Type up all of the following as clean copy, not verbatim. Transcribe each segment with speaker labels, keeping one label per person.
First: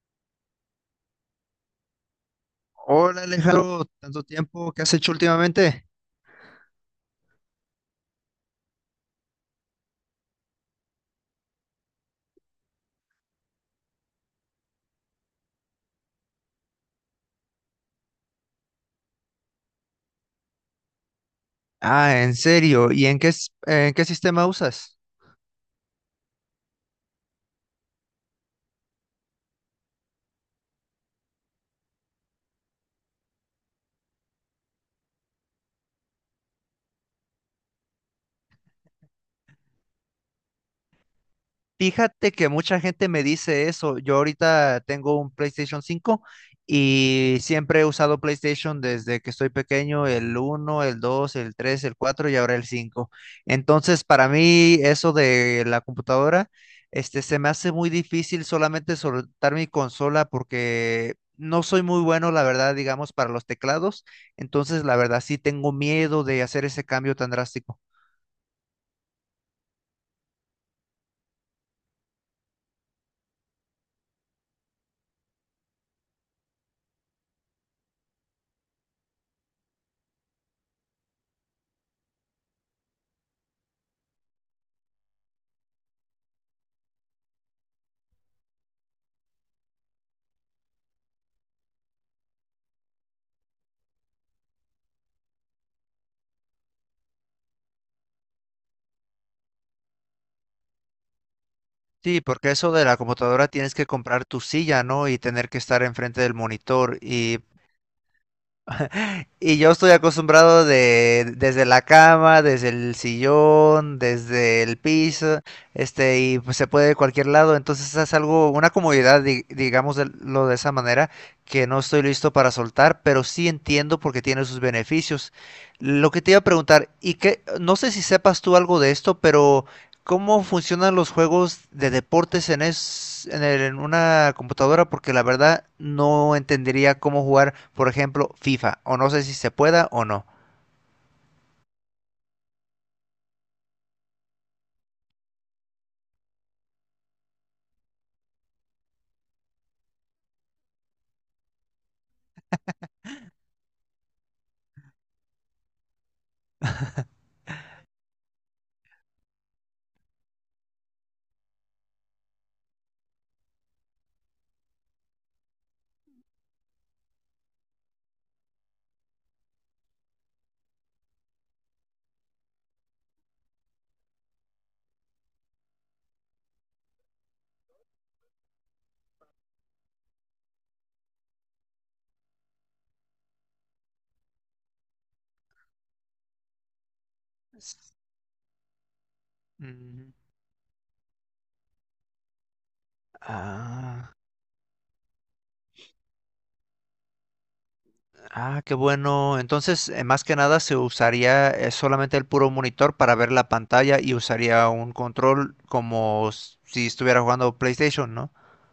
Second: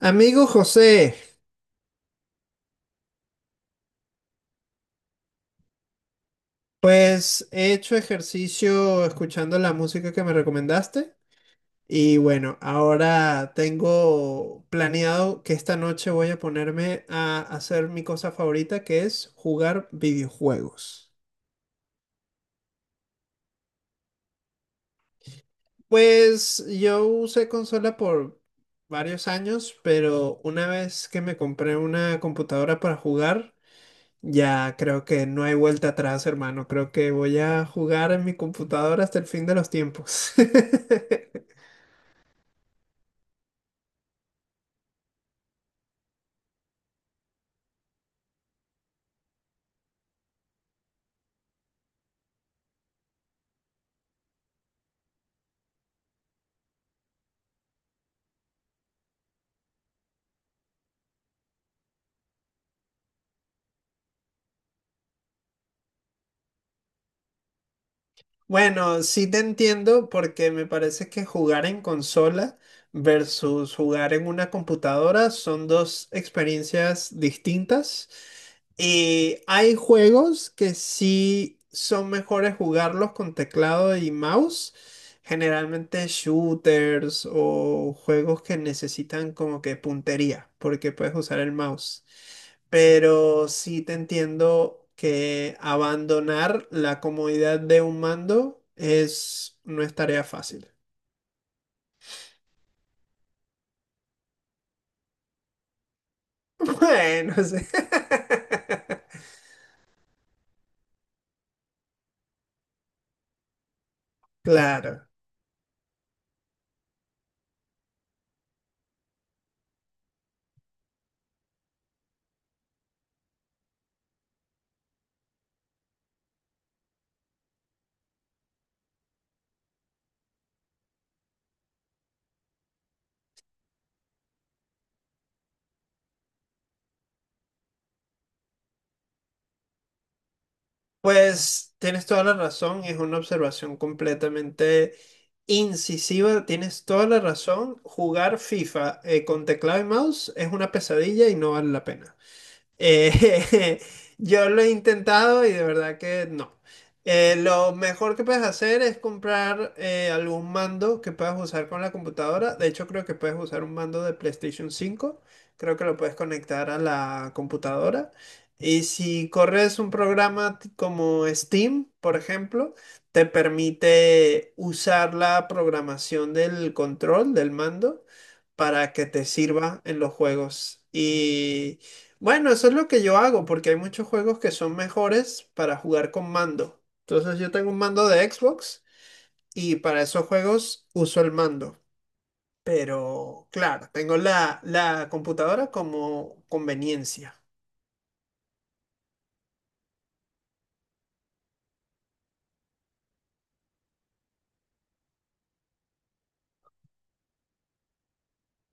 Speaker 1: Amigo José,
Speaker 2: Hola Alejandro, tanto tiempo, ¿qué has hecho últimamente?
Speaker 1: pues he hecho ejercicio escuchando la música que me recomendaste. Y bueno, ahora tengo planeado que esta noche voy a ponerme a hacer mi cosa favorita, que es jugar videojuegos.
Speaker 2: Ah, en serio, ¿y en qué, en qué sistema usas?
Speaker 1: Pues yo usé consola por varios años, pero una vez que me compré una computadora para jugar, ya, creo que no hay vuelta atrás, hermano. Creo que voy a jugar en mi computadora hasta el fin de los tiempos.
Speaker 2: Fíjate que mucha gente me dice eso. Yo ahorita tengo un PlayStation cinco y siempre he usado PlayStation desde que estoy pequeño, el uno, el 2, el 3, el 4 y ahora el 5. Entonces, para mí eso de la computadora, se me hace muy difícil solamente soltar mi consola porque no soy muy bueno, la verdad, digamos, para los teclados. Entonces, la verdad, sí tengo miedo de hacer ese cambio tan drástico.
Speaker 1: Bueno, sí te entiendo, porque me parece que jugar en consola versus jugar en una computadora son dos experiencias distintas. Y hay juegos que sí son mejores jugarlos con teclado y mouse. Generalmente shooters o juegos que necesitan como que puntería, porque puedes usar el mouse. Pero sí te entiendo que abandonar la comodidad de un mando es, no es tarea fácil.
Speaker 2: Sí, porque eso de la computadora tienes que comprar tu silla, ¿no? Y tener que estar enfrente del monitor.
Speaker 1: Bueno, sí.
Speaker 2: Y yo estoy acostumbrado de, desde la cama, desde el sillón, desde el
Speaker 1: Claro.
Speaker 2: piso, y pues se puede de cualquier lado. Entonces es algo, una comodidad, digamos, de, lo de esa manera, que no estoy listo para soltar, pero sí entiendo porque tiene sus beneficios. Lo que te iba a preguntar, y que, no sé si sepas tú algo de esto, pero ¿cómo funcionan los juegos de deportes en, en una computadora? Porque la verdad no entendería cómo jugar, por ejemplo, FIFA, o no sé si se pueda o no.
Speaker 1: Pues tienes toda la razón, es una observación completamente incisiva, tienes toda la razón. Jugar FIFA, con teclado y mouse es una pesadilla y no vale la pena. Eh, yo lo he intentado y de verdad que no. Lo mejor que puedes hacer es comprar algún mando que puedas usar con la computadora. De hecho, creo que puedes usar un mando de PlayStation 5. Creo que lo puedes conectar a la computadora. Y si corres un programa como Steam, por ejemplo, te permite usar la programación del control del mando para que te sirva en los juegos. Y bueno, eso es lo que yo hago, porque hay muchos juegos que son mejores para jugar con mando. Entonces yo tengo un mando de Xbox y para
Speaker 2: Mm.
Speaker 1: esos juegos uso el mando. Pero claro,
Speaker 2: Ah,
Speaker 1: tengo la computadora como conveniencia.
Speaker 2: qué bueno. Entonces, más que nada se usaría solamente el puro monitor para ver la pantalla y usaría un control como si estuviera jugando PlayStation, ¿no?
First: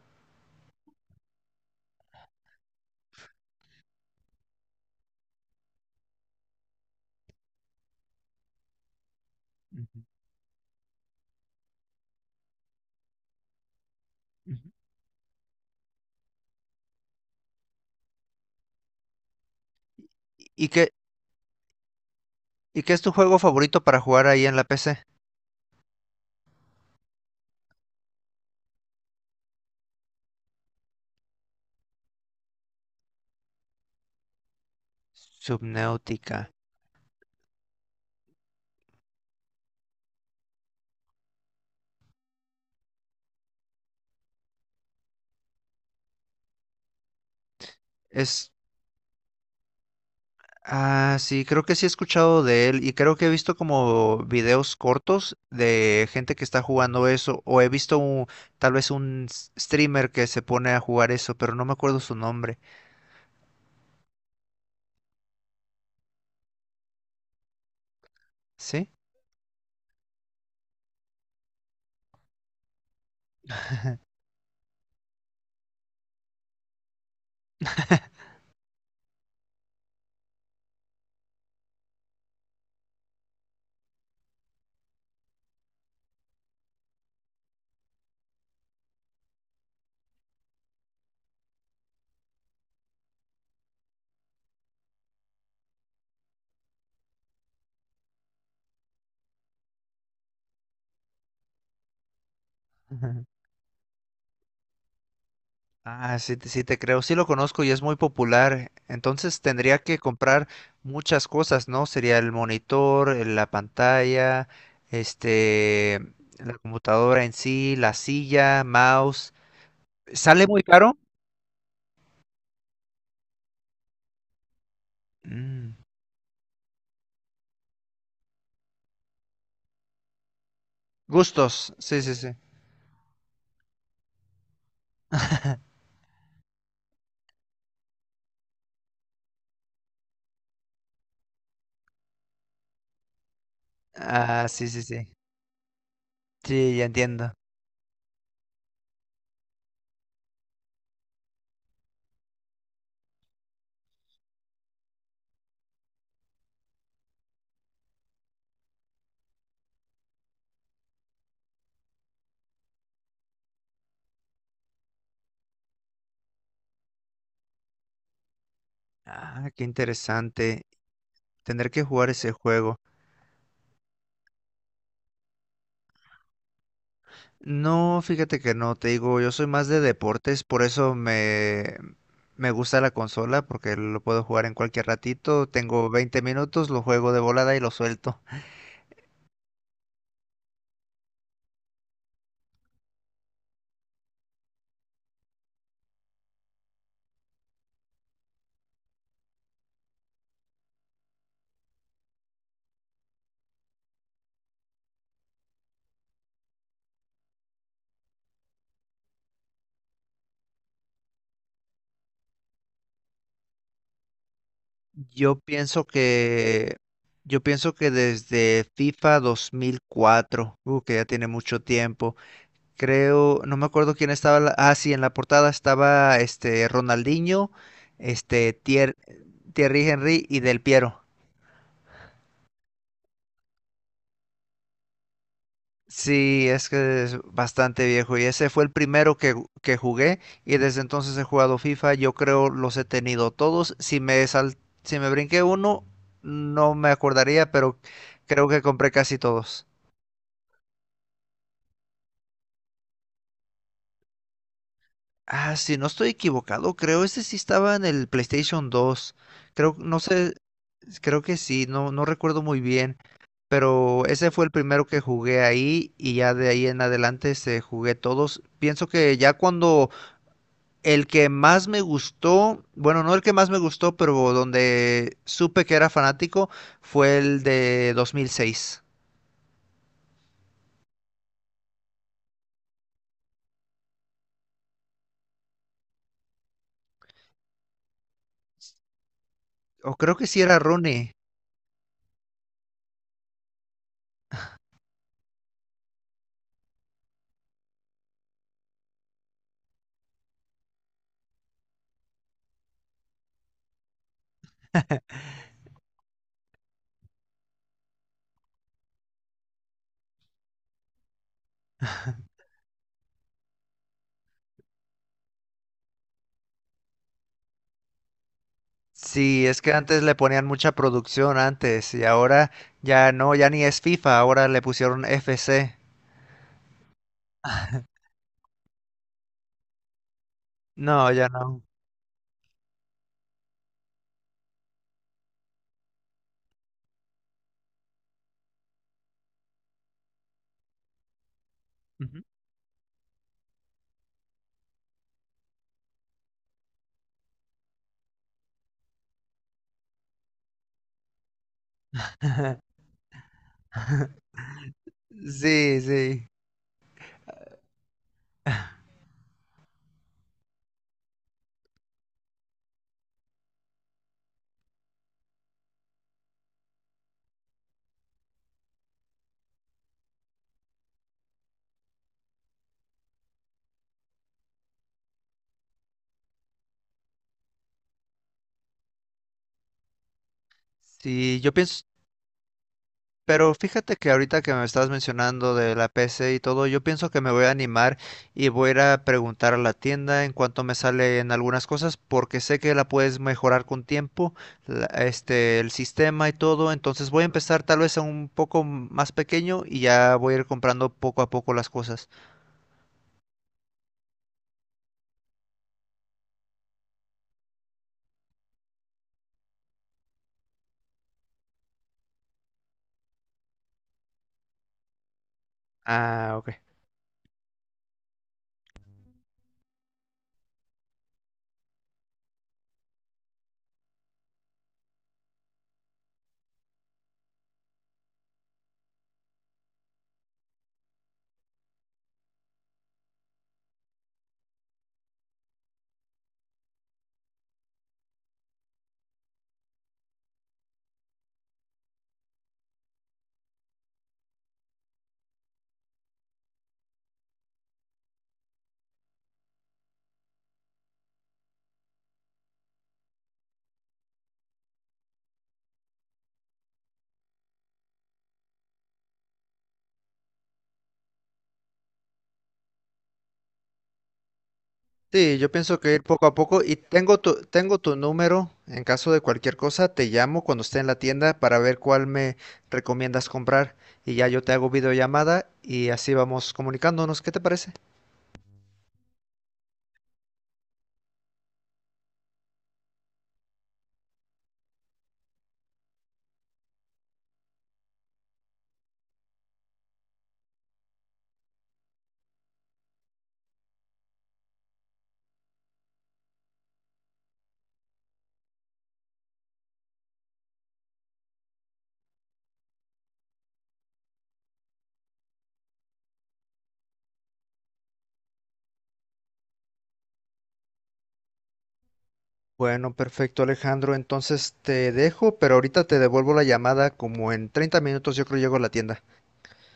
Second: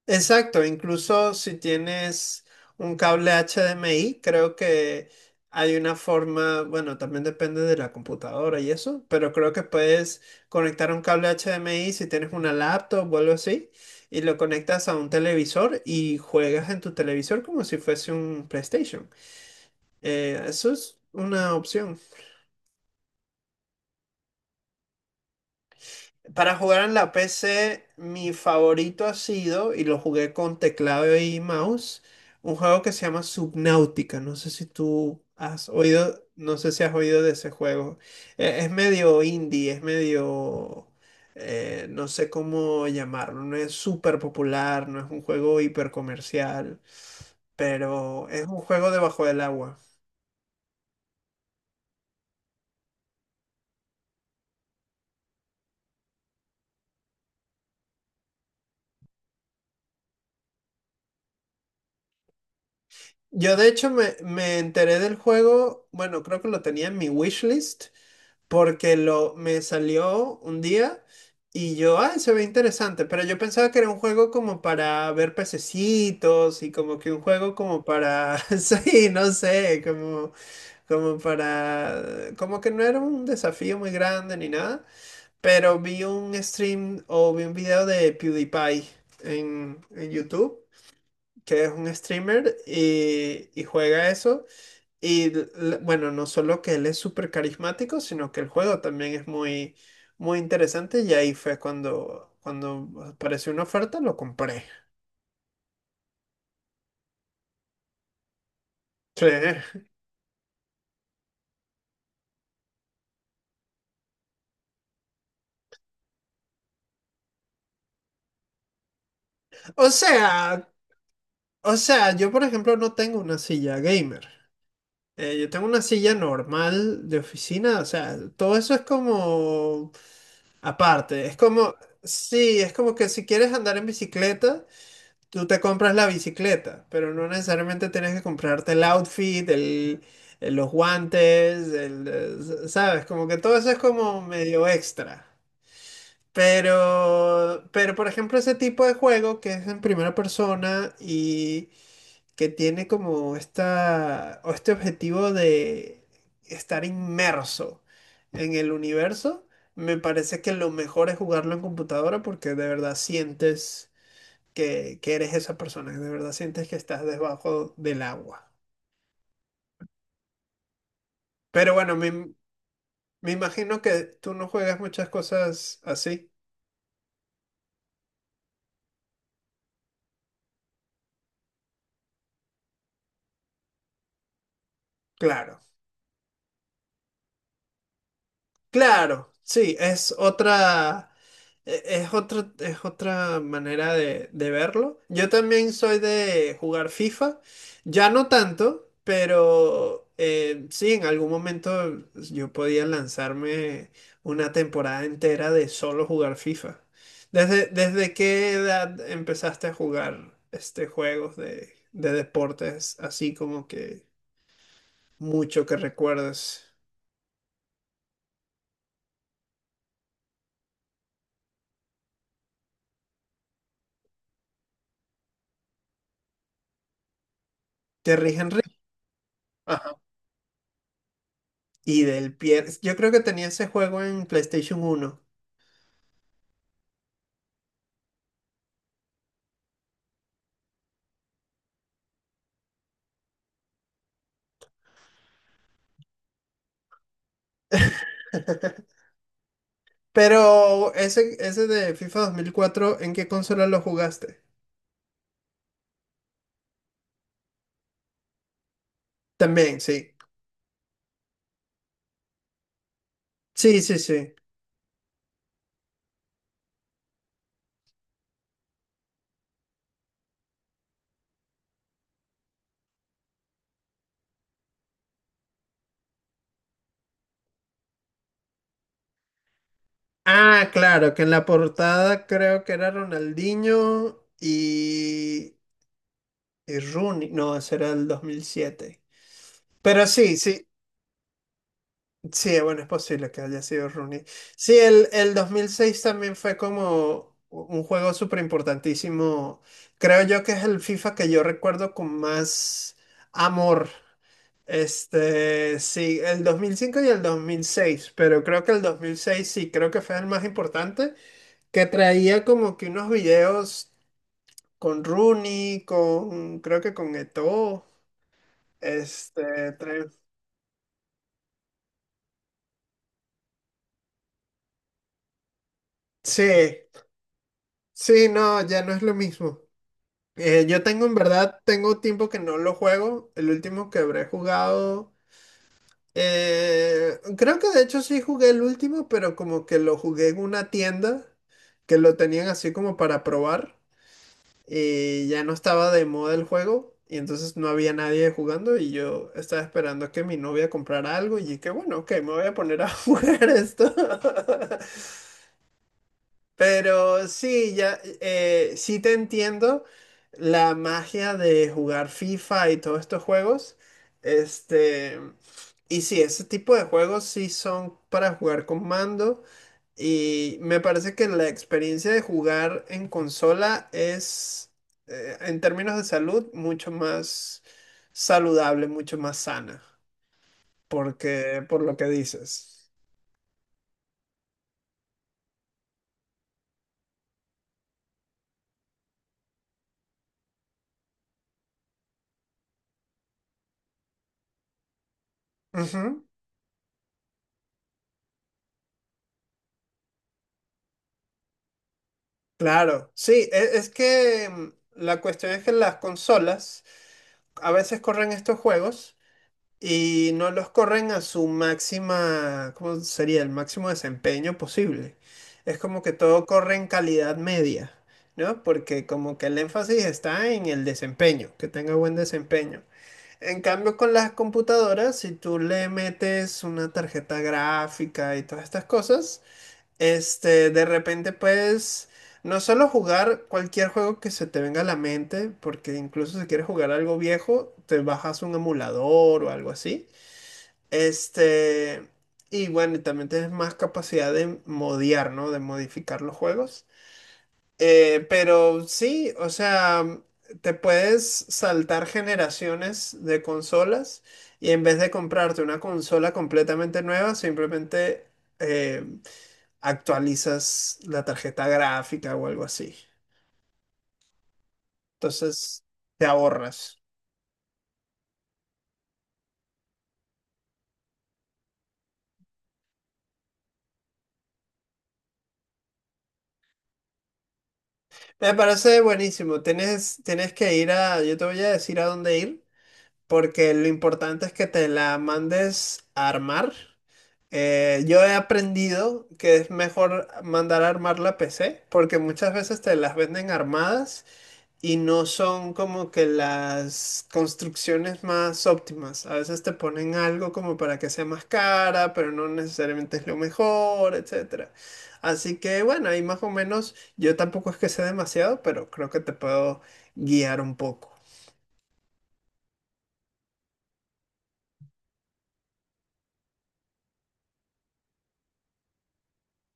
Speaker 1: Exacto, incluso si tienes un cable HDMI, creo que hay una forma, bueno, también depende de la computadora y eso, pero creo que
Speaker 2: Ujú,
Speaker 1: puedes conectar un cable HDMI si tienes una laptop o algo así, y lo
Speaker 2: ujú.
Speaker 1: conectas a un televisor y juegas en tu televisor como si fuese un PlayStation.
Speaker 2: ¿Y
Speaker 1: Eso
Speaker 2: qué,
Speaker 1: es una opción.
Speaker 2: ¿y qué es tu juego favorito para jugar ahí en la PC?
Speaker 1: Para jugar en la PC, mi favorito ha sido, y lo jugué con teclado y mouse, un juego que se llama Subnautica. No sé si tú has oído,
Speaker 2: Subnautica.
Speaker 1: no sé si has oído de ese juego. Es medio indie, es medio, no sé cómo llamarlo. No es súper popular, no es un juego hiper comercial, pero es
Speaker 2: Es.
Speaker 1: un juego debajo del agua.
Speaker 2: Ah, sí, creo que sí he escuchado de él y creo que he visto como videos cortos de gente que está jugando eso o he visto tal vez un streamer que se pone a jugar eso, pero no me acuerdo su nombre.
Speaker 1: Yo de hecho me enteré del juego, bueno, creo que lo tenía en mi wishlist
Speaker 2: ¿Sí?
Speaker 1: porque lo me salió un día y yo, ay, se ve interesante, pero yo pensaba que era un juego como para ver pececitos y como que un juego como para, sí, no sé, como, como para, como que no era un desafío muy grande ni nada, pero vi un stream o vi un video de PewDiePie en YouTube, que es un streamer y juega eso. Y l- bueno, no solo que él es súper carismático, sino que el juego también es muy, muy interesante y ahí fue cuando, cuando
Speaker 2: Ujú.
Speaker 1: apareció una oferta, lo compré.
Speaker 2: Ah, sí, sí te creo, sí lo conozco y es muy popular.
Speaker 1: Sí.
Speaker 2: Entonces tendría que comprar muchas cosas, ¿no? Sería el monitor, la pantalla, este, la computadora en sí, la silla, mouse.
Speaker 1: O
Speaker 2: ¿Sale muy
Speaker 1: sea,
Speaker 2: caro?
Speaker 1: o sea, yo por ejemplo no tengo una silla gamer. Yo tengo
Speaker 2: Mm.
Speaker 1: una silla normal de oficina, o sea, todo eso es como aparte. Es
Speaker 2: Gustos,
Speaker 1: como,
Speaker 2: sí, sí, sí.
Speaker 1: sí, es como que si quieres andar en bicicleta. Tú te compras la bicicleta, pero no necesariamente tienes que comprarte el outfit, el, los guantes, el, ¿sabes? Como que todo eso es como
Speaker 2: Ah,
Speaker 1: medio
Speaker 2: sí, sí, sí.
Speaker 1: extra.
Speaker 2: Sí, ya entiendo.
Speaker 1: Pero por ejemplo, ese tipo de juego que es en primera persona y que tiene como esta, o este objetivo de estar inmerso en el universo, me parece que lo mejor es jugarlo en computadora porque de verdad sientes que eres esa persona, que de verdad sientes que estás debajo del agua.
Speaker 2: Ah, qué interesante. Tener
Speaker 1: Pero
Speaker 2: que
Speaker 1: bueno,
Speaker 2: jugar ese juego.
Speaker 1: me imagino que tú no juegas muchas cosas así,
Speaker 2: No, fíjate que no, te digo, yo soy más de deportes, por eso me gusta la consola, porque lo puedo jugar en cualquier ratito.
Speaker 1: claro.
Speaker 2: Tengo 20 minutos, lo juego de volada y lo suelto.
Speaker 1: Claro, sí, es otra, es otra, es otra manera de verlo. Yo también soy de jugar FIFA, ya no tanto, pero sí, en algún momento yo podía lanzarme una temporada entera de solo jugar FIFA. ¿Desde, desde qué edad empezaste a jugar este juegos de deportes así como que
Speaker 2: Yo
Speaker 1: mucho que
Speaker 2: pienso
Speaker 1: recuerdes?
Speaker 2: que, yo pienso que desde FIFA 2004, que ya tiene mucho tiempo. Creo, no me acuerdo quién estaba. Sí, en la portada estaba este Ronaldinho,
Speaker 1: ¿Te rigen?
Speaker 2: este Thierry Henry y Del Piero.
Speaker 1: Y del pie, yo creo que tenía ese juego en PlayStation 1.
Speaker 2: Sí, es que es bastante viejo y ese fue el primero que jugué, y desde entonces he jugado FIFA. Yo creo los he tenido todos. Si me brinqué uno, no me acordaría, pero creo que compré casi todos.
Speaker 1: Pero ese de FIFA 2004 ¿en qué consola lo jugaste?
Speaker 2: Ah, si no estoy equivocado, creo ese sí estaba en el PlayStation 2. Creo,
Speaker 1: También,
Speaker 2: no
Speaker 1: sí.
Speaker 2: sé, creo que sí, no, no recuerdo muy bien,
Speaker 1: Sí, sí,
Speaker 2: pero ese
Speaker 1: sí.
Speaker 2: fue el primero que jugué ahí y ya de ahí en adelante se jugué todos. Pienso que ya cuando el que más me gustó, bueno, no el que más me gustó, pero donde supe que era fanático, fue el de 2006.
Speaker 1: Ah, claro, que en la portada creo que era Ronaldinho y Rooney. No, ese era el 2007.
Speaker 2: O
Speaker 1: Pero
Speaker 2: creo que
Speaker 1: sí,
Speaker 2: sí era
Speaker 1: sí,
Speaker 2: Rooney.
Speaker 1: sí, bueno, es posible que haya sido Rooney. Sí, el 2006 también fue como un juego súper importantísimo. Creo yo que es el FIFA que yo recuerdo con más amor. Este, sí, el 2005 y el 2006, pero creo que el 2006 sí, creo que fue el más importante, que traía como que unos videos con Rooney, con, creo que con Eto'o,
Speaker 2: Sí, es
Speaker 1: este,
Speaker 2: que antes
Speaker 1: trae-
Speaker 2: le ponían mucha producción antes y ahora ya no, ya ni es FIFA, ahora le pusieron F C.
Speaker 1: sí, sí, no, ya no es lo mismo. Yo tengo,
Speaker 2: No,
Speaker 1: en
Speaker 2: ya
Speaker 1: verdad,
Speaker 2: no.
Speaker 1: tengo tiempo que no lo juego. El último que habré jugado, creo que de hecho sí jugué el último, pero como que lo jugué en una tienda que lo
Speaker 2: Ujú.
Speaker 1: tenían así como para probar y ya no estaba de moda el juego y entonces no había nadie jugando y yo estaba esperando que mi novia comprara algo y que bueno, ok, me voy a poner a jugar esto.
Speaker 2: Sí, sí.
Speaker 1: Pero sí, ya, sí te entiendo la magia de jugar FIFA y todos estos juegos. Este, y sí, ese tipo de juegos sí son para jugar con mando. Y me parece que la experiencia de jugar en consola es, en términos de salud, mucho más saludable, mucho más sana,
Speaker 2: Sí, yo
Speaker 1: porque por
Speaker 2: pienso.
Speaker 1: lo que dices.
Speaker 2: Pero fíjate que ahorita que me estás mencionando de la PC y todo, yo pienso que me voy a animar y voy a ir a preguntar a la tienda en cuanto me salen algunas cosas, porque sé que la puedes mejorar con tiempo, el sistema y todo. Entonces voy a empezar tal vez a un poco más pequeño y ya voy a ir comprando poco a poco las cosas.
Speaker 1: Claro, sí, es, que mm, la cuestión es que las consolas a veces corren estos juegos y no los corren a su máxima, ¿cómo sería? El máximo desempeño posible. Es como que
Speaker 2: Ah,
Speaker 1: todo
Speaker 2: ok.
Speaker 1: corre en calidad media, ¿no? Porque como que el énfasis está en el desempeño, que tenga buen desempeño. En cambio, con las computadoras, si tú le metes una tarjeta gráfica y todas estas cosas, este, de repente puedes no solo jugar cualquier juego que se te venga a la mente, porque incluso si quieres jugar algo viejo, te bajas un emulador o algo así. Este, y bueno, y también tienes más capacidad de modiar, ¿no? De modificar los juegos. Pero sí, o sea, te puedes saltar generaciones de consolas y en vez de comprarte una consola completamente nueva, simplemente... eh, actualizas la tarjeta gráfica o algo así.
Speaker 2: Sí, yo pienso
Speaker 1: Entonces,
Speaker 2: que ir
Speaker 1: te
Speaker 2: poco a poco y
Speaker 1: ahorras.
Speaker 2: tengo tengo tu número en caso de cualquier cosa, te llamo cuando esté en la tienda para ver cuál me recomiendas comprar, y ya yo te hago videollamada y así vamos comunicándonos, ¿qué te parece?
Speaker 1: Me parece buenísimo. Tienes, tienes que ir a, yo te voy a decir a dónde ir, porque lo importante es que te la mandes a armar. Yo he aprendido que es mejor mandar a armar la PC, porque muchas veces te las venden armadas. Y no son como que las construcciones más óptimas. A veces te ponen algo como para que sea más cara, pero no necesariamente es lo mejor, etcétera. Así que bueno, ahí más o menos yo tampoco es que sé demasiado, pero creo que te puedo guiar un poco.
Speaker 2: Bueno, perfecto Alejandro, entonces te dejo, pero ahorita te devuelvo la llamada como en 30 minutos yo creo llego a la tienda.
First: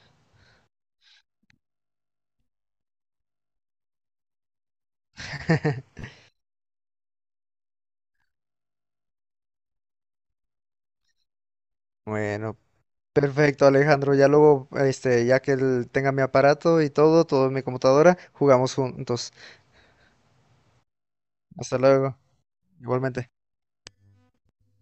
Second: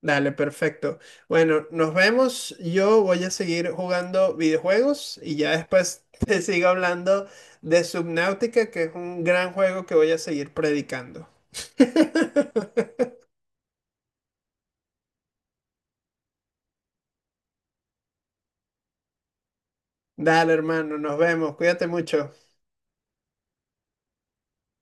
Speaker 1: Dale, perfecto. Bueno, nos vemos. Yo voy a seguir jugando videojuegos y ya después te sigo hablando de Subnautica, que es un gran juego que voy a seguir predicando.
Speaker 2: Bueno, perfecto Alejandro, ya luego, ya que él tenga mi aparato y todo, todo en mi computadora, jugamos juntos.
Speaker 1: Dale, hermano, nos vemos.
Speaker 2: Hasta
Speaker 1: Cuídate
Speaker 2: luego,
Speaker 1: mucho.
Speaker 2: igualmente.